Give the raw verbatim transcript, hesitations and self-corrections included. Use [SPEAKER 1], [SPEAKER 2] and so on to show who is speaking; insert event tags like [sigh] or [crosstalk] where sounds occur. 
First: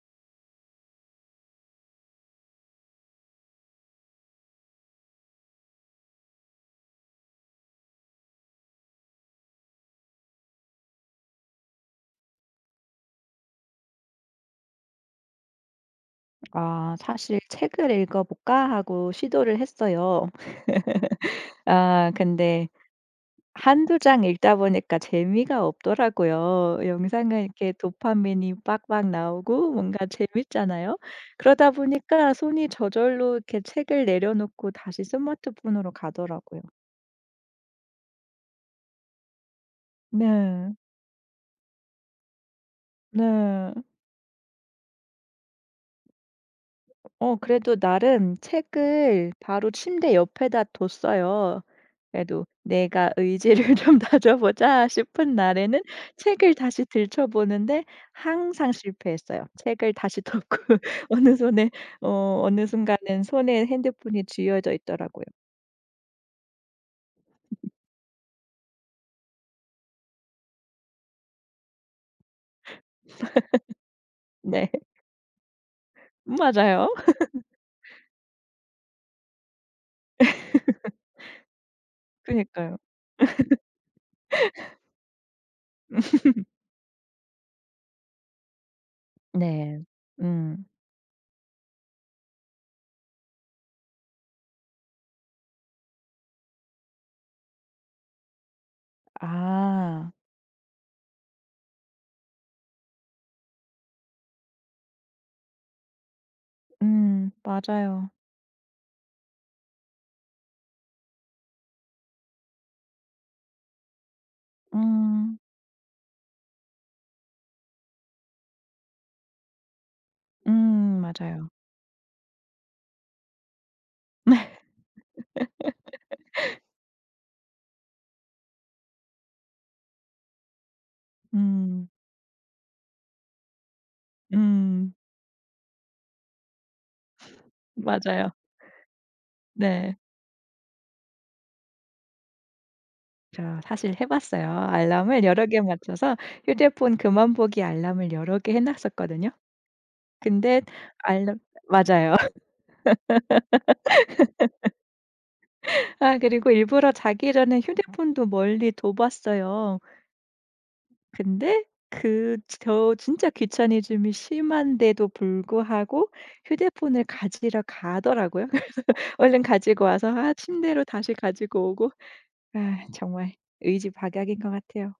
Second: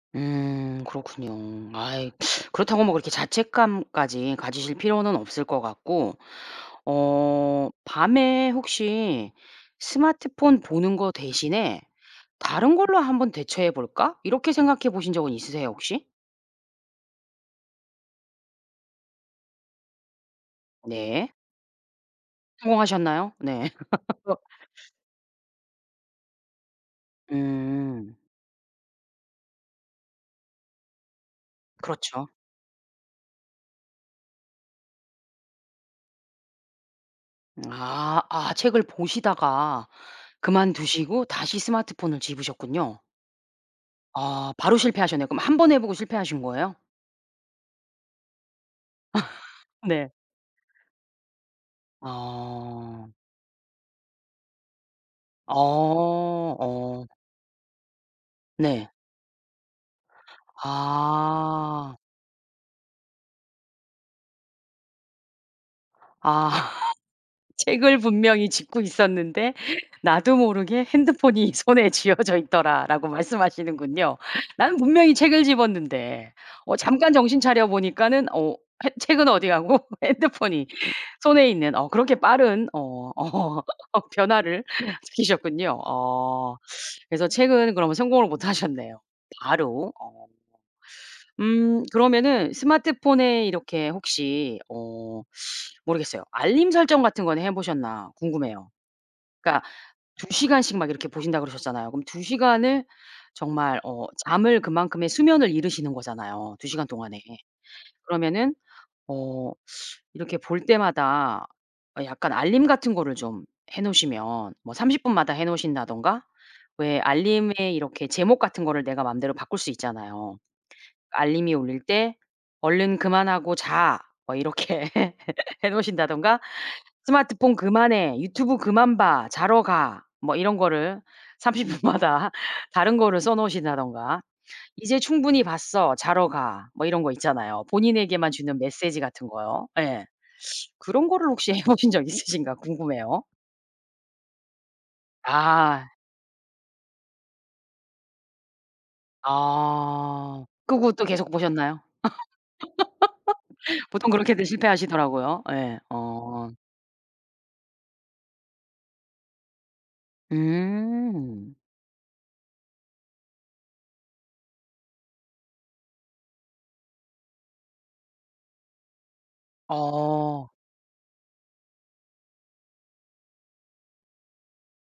[SPEAKER 1] 음, 그렇군요. 아이, 그렇다고 뭐 그렇게 자책감까지 가지실 필요는 없을 것 같고, 어 밤에 혹시 스마트폰 보는 거 대신에 '다른 걸로 한번 대처해 볼까?' 이렇게 생각해 보신 적은 있으세요? 혹시?
[SPEAKER 2] 아 사실 책을 읽어볼까 하고 시도를 했어요.
[SPEAKER 1] 네.
[SPEAKER 2] [laughs] 아 근데
[SPEAKER 1] 성공하셨나요? 네.
[SPEAKER 2] 한두 장 읽다
[SPEAKER 1] [laughs]
[SPEAKER 2] 보니까 재미가 없더라고요. 영상은 이렇게
[SPEAKER 1] 음.
[SPEAKER 2] 도파민이 빡빡 나오고 뭔가 재밌잖아요. 그러다
[SPEAKER 1] 그렇죠.
[SPEAKER 2] 보니까 손이 저절로 이렇게 책을 내려놓고 다시 스마트폰으로 가더라고요.
[SPEAKER 1] 아 아 책을 보시다가
[SPEAKER 2] 네.
[SPEAKER 1] 그만두시고 다시 스마트폰을 집으셨군요.
[SPEAKER 2] 네.
[SPEAKER 1] 아 바로 실패하셨네요. 그럼 한 번 해보고 실패하신 거예요?
[SPEAKER 2] 어 그래도 나름 책을 바로
[SPEAKER 1] [laughs] 네.
[SPEAKER 2] 침대 옆에다 뒀어요. 그래도 내가
[SPEAKER 1] 아.
[SPEAKER 2] 의지를 좀 다져보자 싶은 날에는 책을
[SPEAKER 1] 어
[SPEAKER 2] 다시
[SPEAKER 1] 어.
[SPEAKER 2] 들춰보는데 항상
[SPEAKER 1] 네.
[SPEAKER 2] 실패했어요. 책을 다시 덮고 어느 손에
[SPEAKER 1] 아.
[SPEAKER 2] 어 어느 순간은 손에 핸드폰이 쥐어져 있더라고요.
[SPEAKER 1] 아 책을 분명히 집고 있었는데 나도 모르게 핸드폰이 손에 쥐어져 있더라라고 말씀하시는군요.
[SPEAKER 2] [laughs] 네.
[SPEAKER 1] 나는 분명히 책을 집었는데 어
[SPEAKER 2] 맞아요.
[SPEAKER 1] 잠깐 정신
[SPEAKER 2] [laughs]
[SPEAKER 1] 차려보니까는 어 해 책은 어디 가고 핸드폰이
[SPEAKER 2] [laughs]
[SPEAKER 1] 손에 있는 어 그렇게 빠른
[SPEAKER 2] 그러니까요.
[SPEAKER 1] 어 어 변화를
[SPEAKER 2] [laughs]
[SPEAKER 1] 시키셨군요.
[SPEAKER 2] [laughs]
[SPEAKER 1] 어 그래서 책은 그럼 성공을 못하셨네요.
[SPEAKER 2] 네.
[SPEAKER 1] 바로 어.
[SPEAKER 2] 음.
[SPEAKER 1] 음 그러면은 스마트폰에 이렇게 혹시 어 [sucks teeth] 모르겠어요. 알림 설정 같은 건 해보셨나 궁금해요. 그러니까
[SPEAKER 2] 아.
[SPEAKER 1] 두 시 간씩 막 이렇게 보신다고 그러셨잖아요. 그럼 두 시 간을 정말 어 잠을 그만큼의 수면을 잃으시는 거잖아요. 두 시 간 동안에
[SPEAKER 2] 음, 맞아요.
[SPEAKER 1] 그러면은 어 [sucks teeth] 이렇게 볼 때마다 약간 알림 같은 거를 좀 해 놓으시면 뭐 삼십 분 마다
[SPEAKER 2] 음.
[SPEAKER 1] 해 놓으신다든가 왜 알림에 이렇게 제목 같은 거를 내가 마음대로 바꿀 수 있잖아요.
[SPEAKER 2] 음, 맞아요.
[SPEAKER 1] 알림이 울릴 때 "얼른 그만하고 자." 뭐 이렇게 해 놓으신다든가
[SPEAKER 2] [laughs]
[SPEAKER 1] "스마트폰 그만해, 유튜브 그만 봐. 자러 가." 뭐 이런 거를 삼십
[SPEAKER 2] 음.
[SPEAKER 1] 분 마다 다른 거를 써 놓으신다든가.
[SPEAKER 2] 음.
[SPEAKER 1] "이제 충분히 봤어. 자러 가." 뭐 이런 거 있잖아요. 본인에게만
[SPEAKER 2] 맞아요.
[SPEAKER 1] 주는 메시지 같은 거요.
[SPEAKER 2] 네.
[SPEAKER 1] 예. 그런 거를 혹시 해보신 적 있으신가 궁금해요.
[SPEAKER 2] 저 사실 해 봤어요. 알람을 여러 개에
[SPEAKER 1] 아.
[SPEAKER 2] 맞춰서 휴대폰 그만 보기 알람을 여러 개 해 놨었거든요.
[SPEAKER 1] 아
[SPEAKER 2] 근데
[SPEAKER 1] 그리고 또 계속
[SPEAKER 2] 알람
[SPEAKER 1] 보셨나요?
[SPEAKER 2] 맞아요.
[SPEAKER 1] [laughs] 보통 그렇게들 실패하시더라고요. 예.
[SPEAKER 2] [laughs] 아
[SPEAKER 1] 어.
[SPEAKER 2] 그리고 일부러 자기 전에 휴대폰도 멀리 둬봤어요.
[SPEAKER 1] 음.
[SPEAKER 2] 근데 그 저 진짜 귀차니즘이 심한데도 불구하고 휴대폰을 가지러 가더라고요. 그래서 얼른 가지고 와서 아
[SPEAKER 1] 어.
[SPEAKER 2] 침대로 다시 가지고 오고 아 정말 의지박약인 것 같아요.